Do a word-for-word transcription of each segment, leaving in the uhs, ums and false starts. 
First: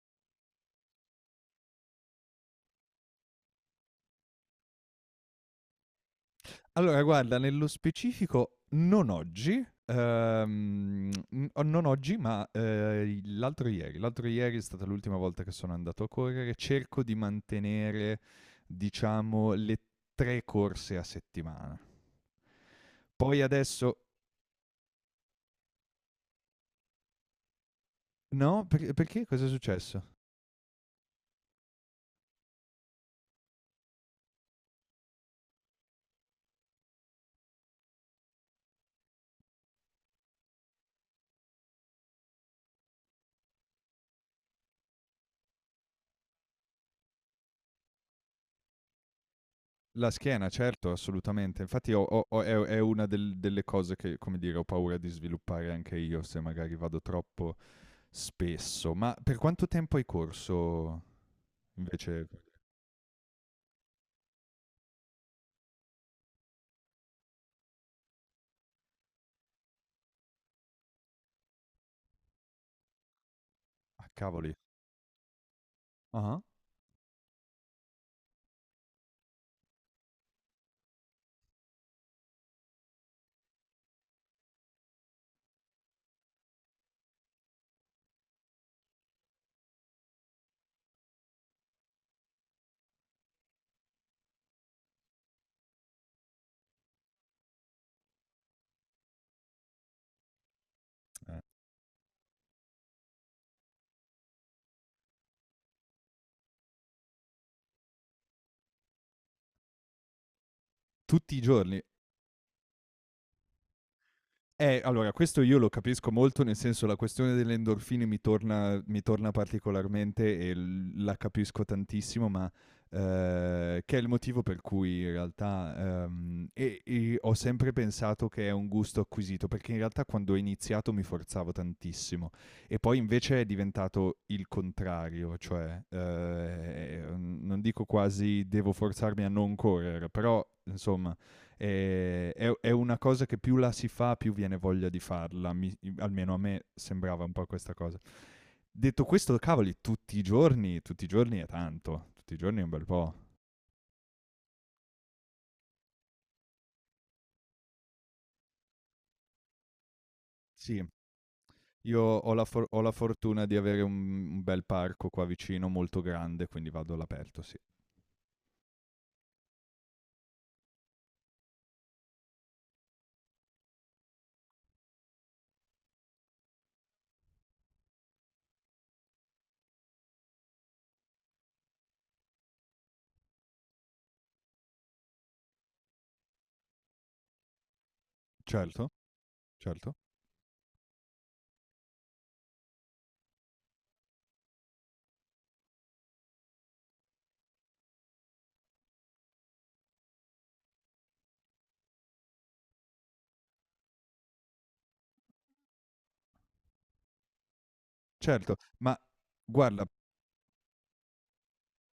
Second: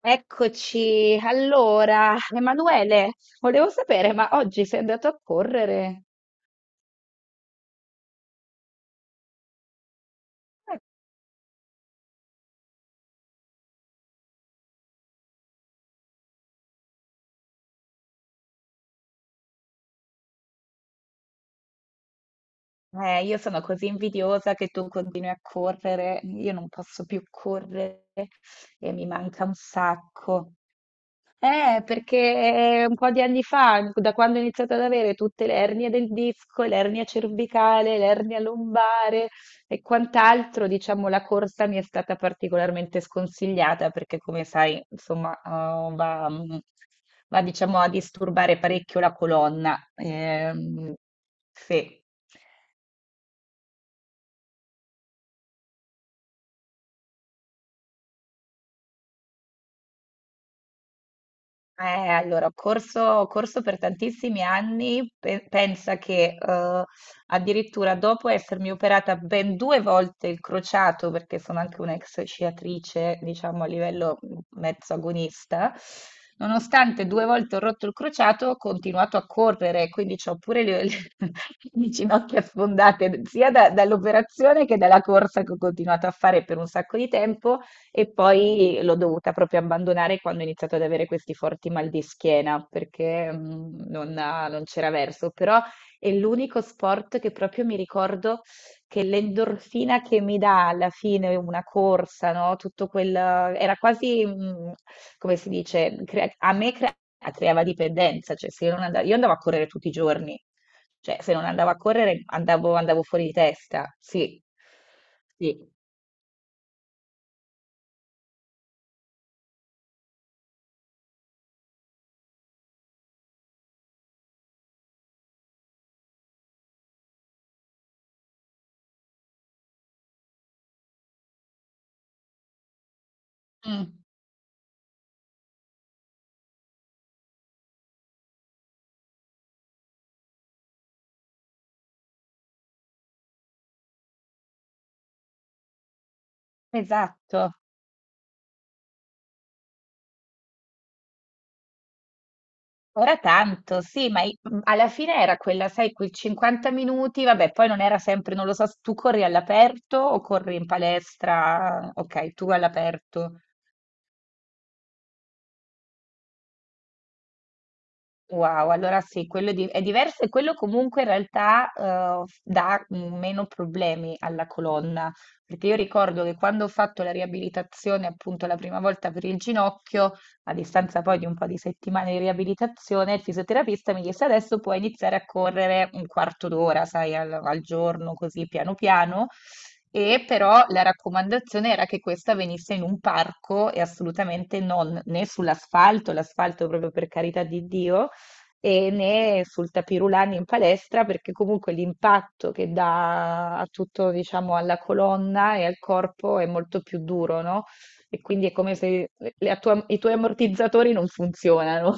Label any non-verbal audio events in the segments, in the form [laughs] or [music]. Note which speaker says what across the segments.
Speaker 1: Eccoci, allora, Emanuele, volevo sapere, ma oggi sei andato a correre?
Speaker 2: Allora guarda, nello specifico non oggi, ehm, n non oggi, ma, ehm, l'altro ieri. L'altro ieri è stata l'ultima volta che sono andato a correre. Cerco di mantenere, diciamo, le tre corse a settimana.
Speaker 1: Eh, io
Speaker 2: Poi
Speaker 1: sono così
Speaker 2: adesso
Speaker 1: invidiosa che tu continui a correre, io non posso più correre
Speaker 2: no, per
Speaker 1: e mi
Speaker 2: perché?
Speaker 1: manca
Speaker 2: Cos'è
Speaker 1: un
Speaker 2: successo?
Speaker 1: sacco. Eh, perché eh, un po' di anni fa, da quando ho iniziato ad avere tutte le ernie del disco, l'ernia cervicale, l'ernia lombare e quant'altro, diciamo, la corsa mi è stata particolarmente sconsigliata perché, come sai, insomma, eh, va, mm, va, diciamo, a disturbare parecchio la colonna.
Speaker 2: La schiena, certo,
Speaker 1: Ehm,
Speaker 2: assolutamente. Infatti
Speaker 1: sì.
Speaker 2: ho ho ho è è una del delle cose che, come dire, ho paura di sviluppare anche io se magari vado troppo spesso. Ma per quanto tempo hai corso
Speaker 1: Eh,
Speaker 2: invece?
Speaker 1: allora, ho corso, ho corso per tantissimi anni, pe- pensa che eh, addirittura dopo essermi operata ben due volte il crociato, perché sono anche un'ex sciatrice, diciamo a
Speaker 2: Ah,
Speaker 1: livello mm,
Speaker 2: cavoli.
Speaker 1: mezzo agonista,
Speaker 2: Ah-ah.
Speaker 1: nonostante due volte ho rotto il crociato, ho continuato a correre, quindi ho pure le, le- [laughs] le ginocchia sfondate sia da- dall'operazione che dalla corsa che ho continuato a fare per un sacco di tempo. E poi l'ho dovuta proprio abbandonare quando ho iniziato ad avere questi forti mal di schiena perché mm, non, non c'era verso, però è l'unico sport che proprio mi ricordo che l'endorfina che mi dà alla fine una corsa, no? Tutto quel era quasi, mm, come si dice, crea- a me crea- creava dipendenza, cioè se io non andavo, io andavo a correre tutti i giorni, cioè se
Speaker 2: Tutti i
Speaker 1: non andavo a
Speaker 2: giorni?
Speaker 1: correre andavo, andavo fuori di testa, sì,
Speaker 2: Eh, allora, questo io lo
Speaker 1: sì.
Speaker 2: capisco molto, nel senso la questione delle endorfine mi torna, mi torna particolarmente e l- la capisco tantissimo, ma eh, che è il motivo per cui in realtà ehm, e- e ho sempre pensato che è un gusto acquisito, perché in realtà quando ho iniziato mi forzavo tantissimo e poi invece è
Speaker 1: Mm,
Speaker 2: diventato il contrario, cioè eh, non dico quasi devo forzarmi a non correre, però insomma e- è, è una cosa che più la si fa, più viene voglia di farla. Mi- almeno a me sembrava un po'
Speaker 1: esatto.
Speaker 2: questa cosa. Detto questo, cavoli, tutti i giorni, tutti i giorni è tanto, tutti i giorni è un bel po'.
Speaker 1: Ora tanto, sì, ma i- mh, alla fine era quella, sai, quei cinquanta minuti, vabbè, poi non era sempre, non lo so, tu corri all'aperto o corri in
Speaker 2: Sì,
Speaker 1: palestra,
Speaker 2: io ho
Speaker 1: ok,
Speaker 2: la,
Speaker 1: tu
Speaker 2: for- ho la
Speaker 1: all'aperto.
Speaker 2: fortuna di avere un, un bel parco qua vicino, molto grande, quindi vado all'aperto, sì.
Speaker 1: Wow, allora sì, quello di- è diverso e quello comunque in realtà eh, dà meno problemi alla colonna, perché io ricordo che quando ho fatto la riabilitazione appunto la prima volta per il ginocchio, a distanza poi di un po' di settimane di riabilitazione, il fisioterapista mi disse adesso puoi iniziare a correre un quarto d'ora, sai, al, al giorno, così piano
Speaker 2: Certo,
Speaker 1: piano.
Speaker 2: certo,
Speaker 1: E però la raccomandazione era che questa venisse in un parco e assolutamente non né sull'asfalto, l'asfalto proprio per carità di Dio, e né sul tapirulani in palestra perché comunque l'impatto che dà a tutto, diciamo, alla colonna e al corpo è molto più duro, no? E quindi è
Speaker 2: certo,
Speaker 1: come
Speaker 2: ma
Speaker 1: se la
Speaker 2: guarda,
Speaker 1: tua- i tuoi ammortizzatori non funzionano.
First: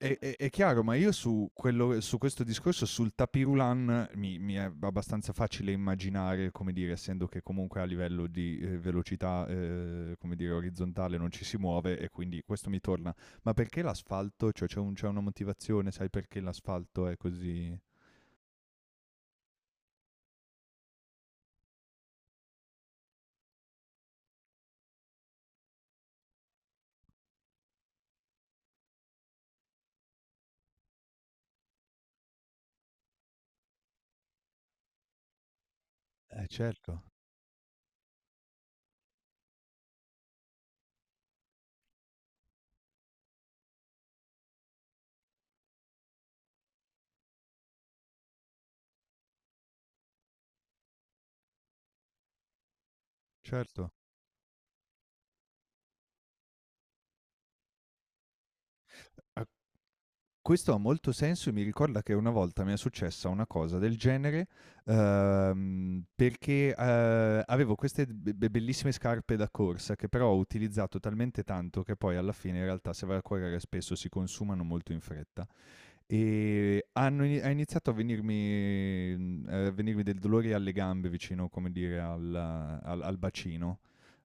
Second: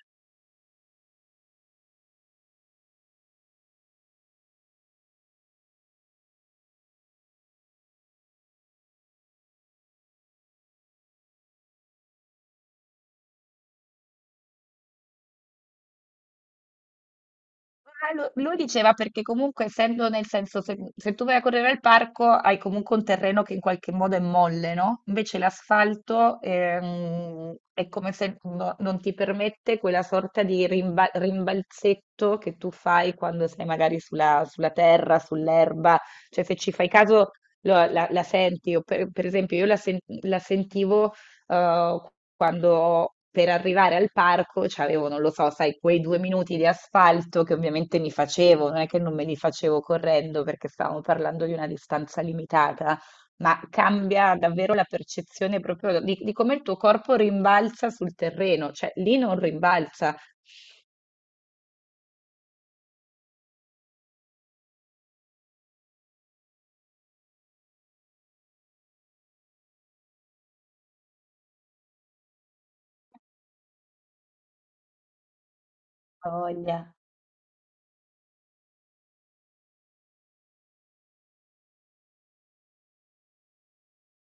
Speaker 2: È, è- è chiaro, ma io su, quello, su questo discorso, sul tapirulan, mi, mi è abbastanza facile immaginare, come dire, essendo che comunque a livello di eh, velocità, eh, come dire, orizzontale non ci si muove e quindi questo mi torna. Ma perché l'asfalto? Cioè c'è un- c'è una motivazione, sai perché l'asfalto è così?
Speaker 1: Ah, lo- lui diceva perché comunque essendo nel senso se, se tu vai a correre al parco hai comunque un terreno che in qualche modo è molle, no? Invece l'asfalto, ehm, è come se no- non ti permette quella sorta di rimba- rimbalzetto che tu fai quando sei magari sulla, sulla terra, sull'erba, cioè
Speaker 2: Eh
Speaker 1: se ci fai
Speaker 2: certo.
Speaker 1: caso lo- la, la senti, o per, per esempio io la, sen- la sentivo eh, quando per arrivare al parco c'avevo, non lo so, sai, quei due minuti di asfalto che ovviamente mi facevo, non è che non me li facevo correndo perché stavamo parlando di una distanza limitata, ma
Speaker 2: Certo.
Speaker 1: cambia davvero la percezione proprio di, di come il tuo corpo rimbalza sul terreno, cioè lì non
Speaker 2: A-
Speaker 1: rimbalza.
Speaker 2: Questo ha molto senso e mi ricorda che una volta mi è successa una cosa del genere, uhm, perché, uhm, avevo queste be be bellissime scarpe da corsa che però ho utilizzato talmente tanto che poi alla fine in realtà se vai a correre spesso si consumano molto in fretta. E
Speaker 1: Voglia.
Speaker 2: hanno ini- ha iniziato a venirmi, mhmm, a venirmi del dolore alle gambe vicino, come dire, al al al bacino,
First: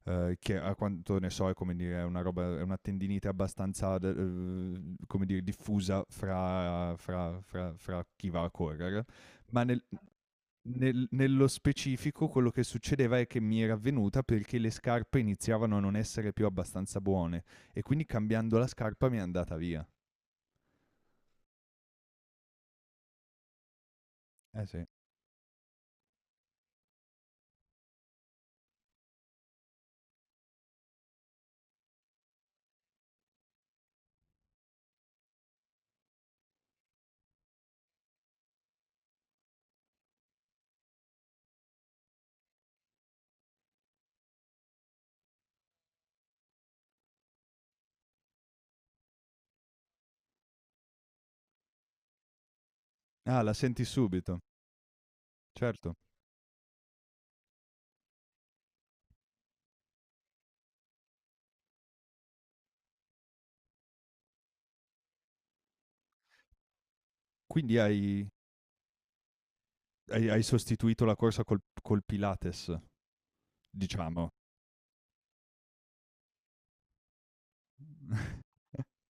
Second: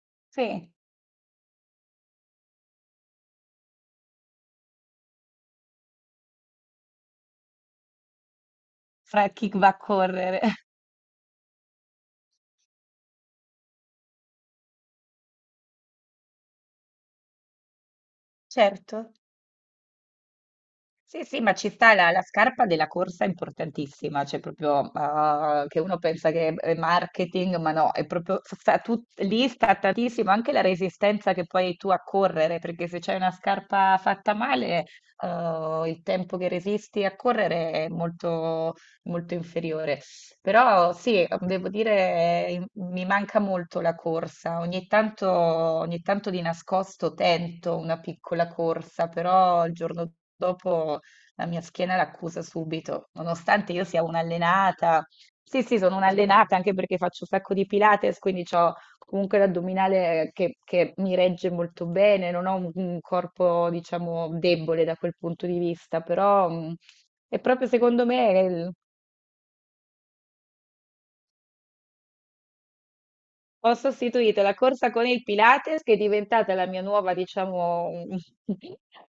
Speaker 2: ehm, che
Speaker 1: Sì,
Speaker 2: a quanto ne so è come dire è una roba è una tendinite abbastanza de uhm, come dire, diffusa fra fra fra fra chi va a correre,
Speaker 1: fra chi
Speaker 2: ma
Speaker 1: va a
Speaker 2: nel
Speaker 1: correre. [laughs]
Speaker 2: nel nello specifico quello che succedeva è che mi era avvenuta perché le scarpe iniziavano a non essere più abbastanza buone e quindi cambiando la
Speaker 1: Certo.
Speaker 2: scarpa mi è andata via.
Speaker 1: Sì, sì, ma ci sta la, la scarpa della corsa è importantissima, cioè
Speaker 2: Eh
Speaker 1: proprio
Speaker 2: sì.
Speaker 1: ah, che uno pensa che è marketing, ma no, è proprio sta tut- lì sta tantissimo anche la resistenza che poi hai tu a correre, perché se c'hai una scarpa fatta male, eh, il tempo che resisti a correre è molto, molto inferiore. Però sì, ehm, devo dire, eh, mi manca molto la corsa. Ogni tanto, ogni tanto di nascosto tento una piccola corsa, però il giorno dopo la mia schiena l'accusa subito,
Speaker 2: Ah, la
Speaker 1: nonostante
Speaker 2: senti
Speaker 1: io sia
Speaker 2: subito.
Speaker 1: un'allenata. Sì, sì,
Speaker 2: Certo.
Speaker 1: sono un'allenata anche perché faccio un sacco di Pilates, quindi ho comunque l'addominale che, che mi regge molto bene, non ho un, un corpo, diciamo, debole da quel punto di vista, però, mm, è proprio
Speaker 2: Quindi
Speaker 1: secondo
Speaker 2: hai
Speaker 1: me.
Speaker 2: hai hai sostituito la corsa col col Pilates,
Speaker 1: Ho
Speaker 2: diciamo.
Speaker 1: sostituito la corsa con il Pilates, che è diventata la mia nuova, diciamo,
Speaker 2: [laughs]
Speaker 1: [laughs]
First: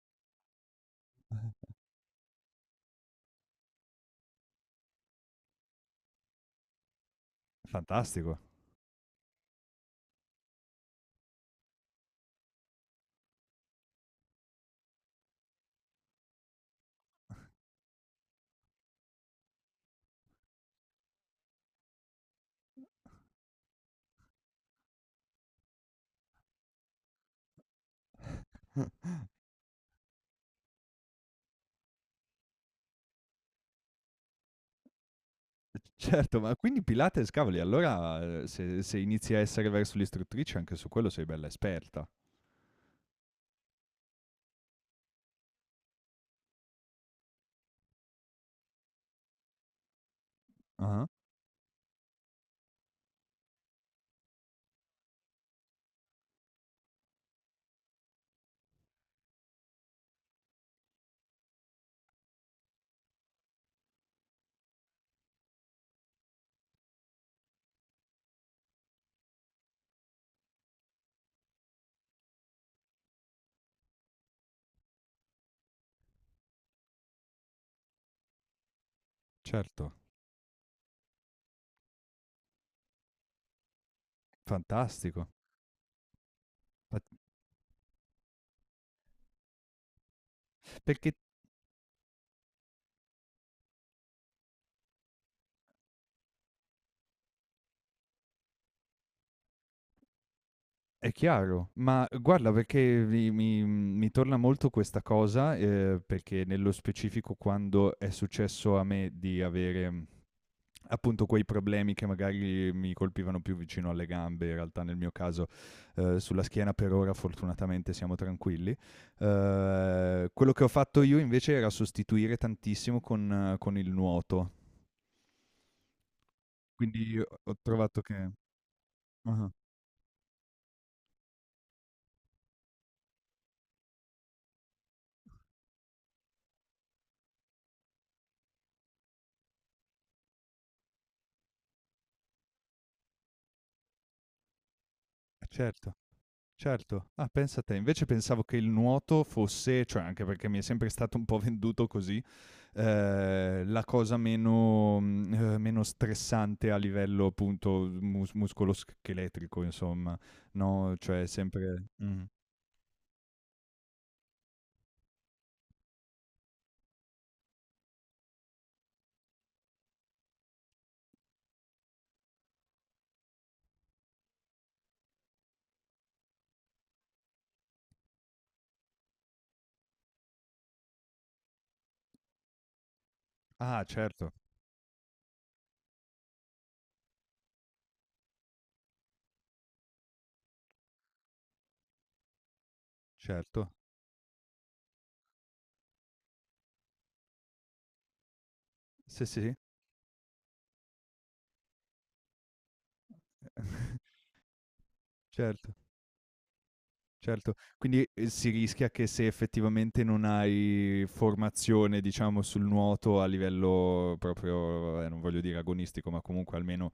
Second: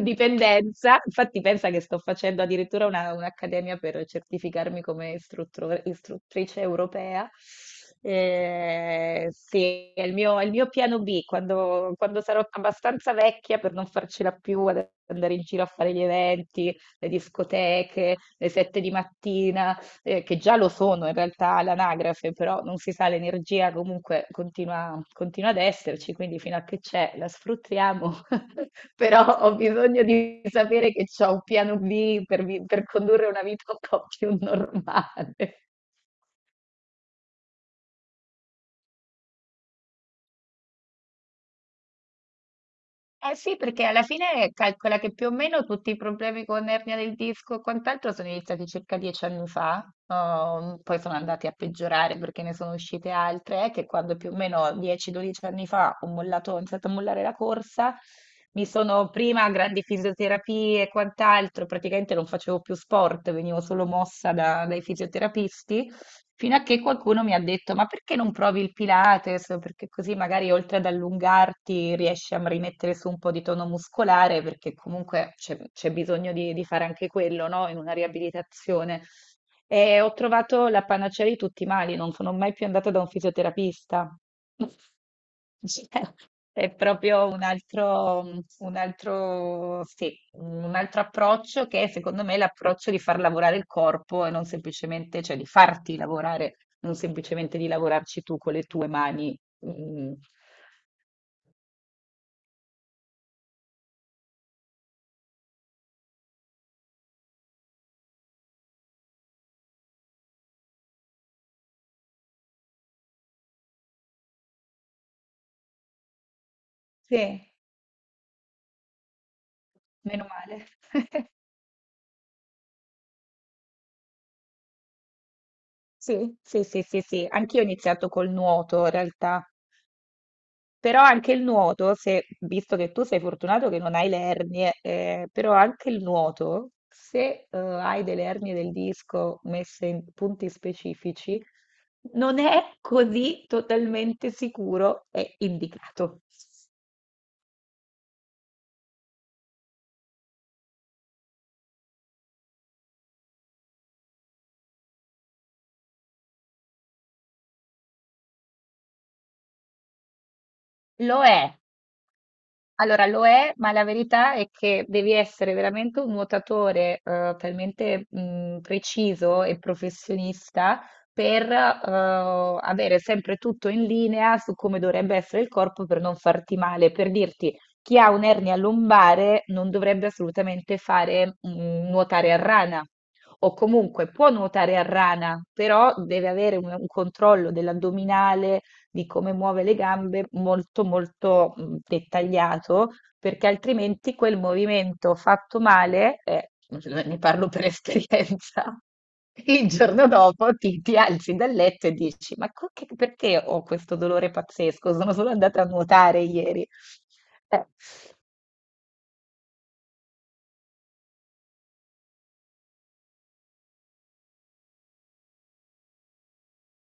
Speaker 1: dipendenza. Infatti, pensa che sto facendo addirittura una- un'accademia per certificarmi come istruttore- istruttrice europea.
Speaker 2: Fantastico.
Speaker 1: Eh sì, è il mio, è il mio piano B. Quando, quando sarò abbastanza vecchia per non farcela più ad andare in giro a fare gli eventi, le discoteche, le sette di mattina, eh, che già lo sono in realtà all'anagrafe, però non si sa, l'energia comunque continua, continua ad esserci, quindi fino a che c'è la sfruttiamo, [laughs] però ho bisogno di sapere che c'ho un piano B per, vi- per condurre una vita un po' più normale.
Speaker 2: Certo, ma quindi Pilates, cavoli, allora, ehm, se se inizi a essere verso l'istruttrice anche su quello sei bella esperta.
Speaker 1: Eh sì, perché alla fine calcola che più o meno tutti i problemi con ernia del disco e quant'altro sono iniziati circa dieci anni fa, ehm, poi
Speaker 2: Ah-ah,
Speaker 1: sono andati a peggiorare perché ne sono uscite altre, eh, che quando più o meno dieci a dodici anni fa ho mollato, ho iniziato a mollare la corsa, mi sono prima a grandi fisioterapie e quant'altro, praticamente non facevo più sport, venivo solo mossa da- dai fisioterapisti. Fino a che qualcuno mi ha detto: ma perché non provi il Pilates? Perché così magari oltre ad allungarti riesci a rimettere su un po' di tono muscolare, perché comunque c'è c'è bisogno di, di fare anche quello, no? In una riabilitazione.
Speaker 2: certo.
Speaker 1: E ho trovato la panacea di tutti i mali, non sono mai più andata da un fisioterapista. [laughs]
Speaker 2: Fantastico.
Speaker 1: [laughs] È
Speaker 2: Ma
Speaker 1: proprio un altro, mhmm, un altro sì, un altro
Speaker 2: perché
Speaker 1: approccio che è, secondo me, l'approccio di far lavorare il corpo e non semplicemente, cioè di farti lavorare, non semplicemente di lavorarci tu con le tue mani. Mh-mh.
Speaker 2: è chiaro, ma guarda perché mi mi mi torna molto questa cosa, ehm, perché nello specifico quando è successo a me di avere appunto quei problemi che magari mi colpivano più vicino alle gambe, in realtà nel mio caso eh, sulla schiena per ora
Speaker 1: Sì,
Speaker 2: fortunatamente siamo tranquilli.
Speaker 1: meno
Speaker 2: Eh, quello che
Speaker 1: male.
Speaker 2: ho fatto io
Speaker 1: [laughs]
Speaker 2: invece era sostituire tantissimo con, eh, con il nuoto,
Speaker 1: Sì, sì, sì, sì,
Speaker 2: quindi
Speaker 1: sì.
Speaker 2: ho
Speaker 1: Anch'io ho
Speaker 2: trovato
Speaker 1: iniziato col
Speaker 2: che...
Speaker 1: nuoto in realtà.
Speaker 2: Ah,
Speaker 1: Però anche il nuoto, se, visto che tu sei fortunato che non hai le ernie, eh, però anche il nuoto, se eh, hai delle ernie del disco messe in punti specifici, non è così totalmente sicuro e
Speaker 2: certo.
Speaker 1: indicato.
Speaker 2: Certo, ah pensa te, invece pensavo che il nuoto fosse, cioè anche perché mi è sempre stato un po' [laughs] venduto così eh, la cosa meno, mm, eh, meno stressante a livello appunto mus- muscoloscheletrico, insomma, no?
Speaker 1: Lo
Speaker 2: Cioè
Speaker 1: è.
Speaker 2: sempre... Mh.
Speaker 1: Allora lo è, ma la verità è che devi essere veramente un nuotatore eh, talmente mh, preciso e professionista per eh, avere sempre tutto in linea su come dovrebbe essere il corpo per non farti male. Per dirti, chi ha un'ernia lombare non dovrebbe assolutamente fare, mh, nuotare a rana. O
Speaker 2: Ah
Speaker 1: comunque
Speaker 2: certo,
Speaker 1: può nuotare a rana, però deve avere un un controllo dell'addominale, di come muove le gambe molto molto mh, dettagliato, perché
Speaker 2: certo.
Speaker 1: altrimenti quel movimento fatto male, eh, ne parlo per esperienza,
Speaker 2: Sì,
Speaker 1: [laughs]
Speaker 2: sì.
Speaker 1: il giorno dopo ti, ti alzi dal letto e dici, ma co- che- perché ho questo
Speaker 2: [laughs]
Speaker 1: dolore pazzesco? Sono solo andata a
Speaker 2: Certo.
Speaker 1: nuotare ieri.
Speaker 2: Certo,
Speaker 1: Eh,
Speaker 2: quindi, ehm, si rischia che se effettivamente non hai formazione, diciamo, sul nuoto a livello proprio, vabbè, non voglio dire agonistico, ma comunque almeno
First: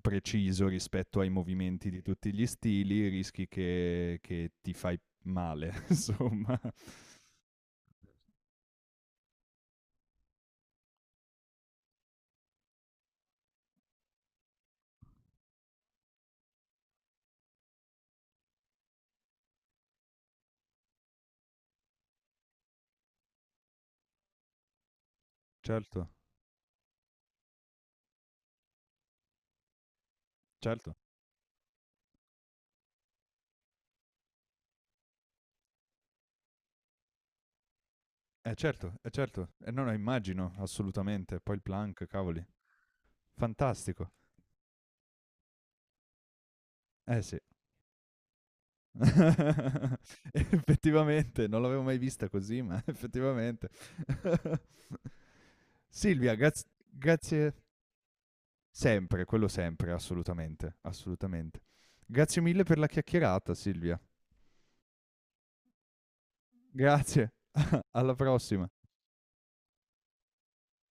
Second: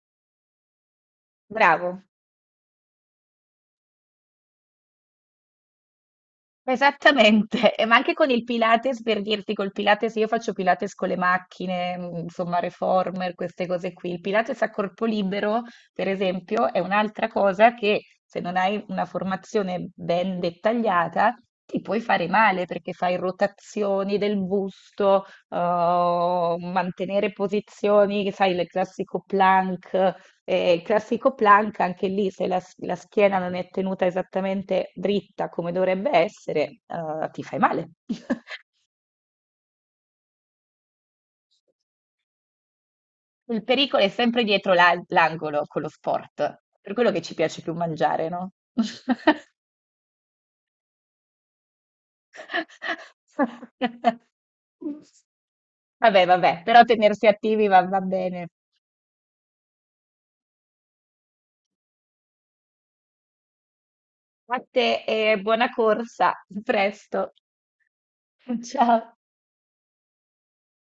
Speaker 2: preciso rispetto ai movimenti di
Speaker 1: Bravo.
Speaker 2: tutti gli stili, rischi che che ti fai male, [laughs] insomma.
Speaker 1: Esattamente, [laughs] e ma anche con il Pilates, per dirti, col Pilates io faccio Pilates con le macchine, mm, insomma, reformer, queste cose qui. Il Pilates a corpo libero, per esempio, è un'altra cosa che se non hai una formazione ben dettagliata ti puoi fare male perché fai rotazioni del busto,
Speaker 2: Certo,
Speaker 1: eh, mantenere posizioni, sai, il classico plank. Eh, il
Speaker 2: certo.
Speaker 1: classico plank, anche lì, se la, la schiena non è tenuta esattamente dritta come dovrebbe essere, eh, ti fai male.
Speaker 2: Eh
Speaker 1: [laughs]
Speaker 2: certo, eh certo. Eh no, no, immagino, assolutamente. Poi il plank, cavoli,
Speaker 1: Il pericolo è
Speaker 2: fantastico.
Speaker 1: sempre dietro la- l'angolo con lo sport, per quello
Speaker 2: Eh
Speaker 1: che ci
Speaker 2: sì.
Speaker 1: piace più mangiare, no?
Speaker 2: [laughs] Effettivamente, non l'avevo mai vista così, ma [laughs] effettivamente.
Speaker 1: [laughs]
Speaker 2: [laughs]
Speaker 1: Vabbè,
Speaker 2: Silvia,
Speaker 1: vabbè,
Speaker 2: graz-
Speaker 1: però tenersi
Speaker 2: grazie
Speaker 1: attivi va, va bene.
Speaker 2: sempre, quello sempre, assolutamente, assolutamente. Grazie mille per la chiacchierata, Silvia.
Speaker 1: A te e buona corsa, a presto.
Speaker 2: Grazie, alla
Speaker 1: [laughs]
Speaker 2: prossima.
Speaker 1: Ciao.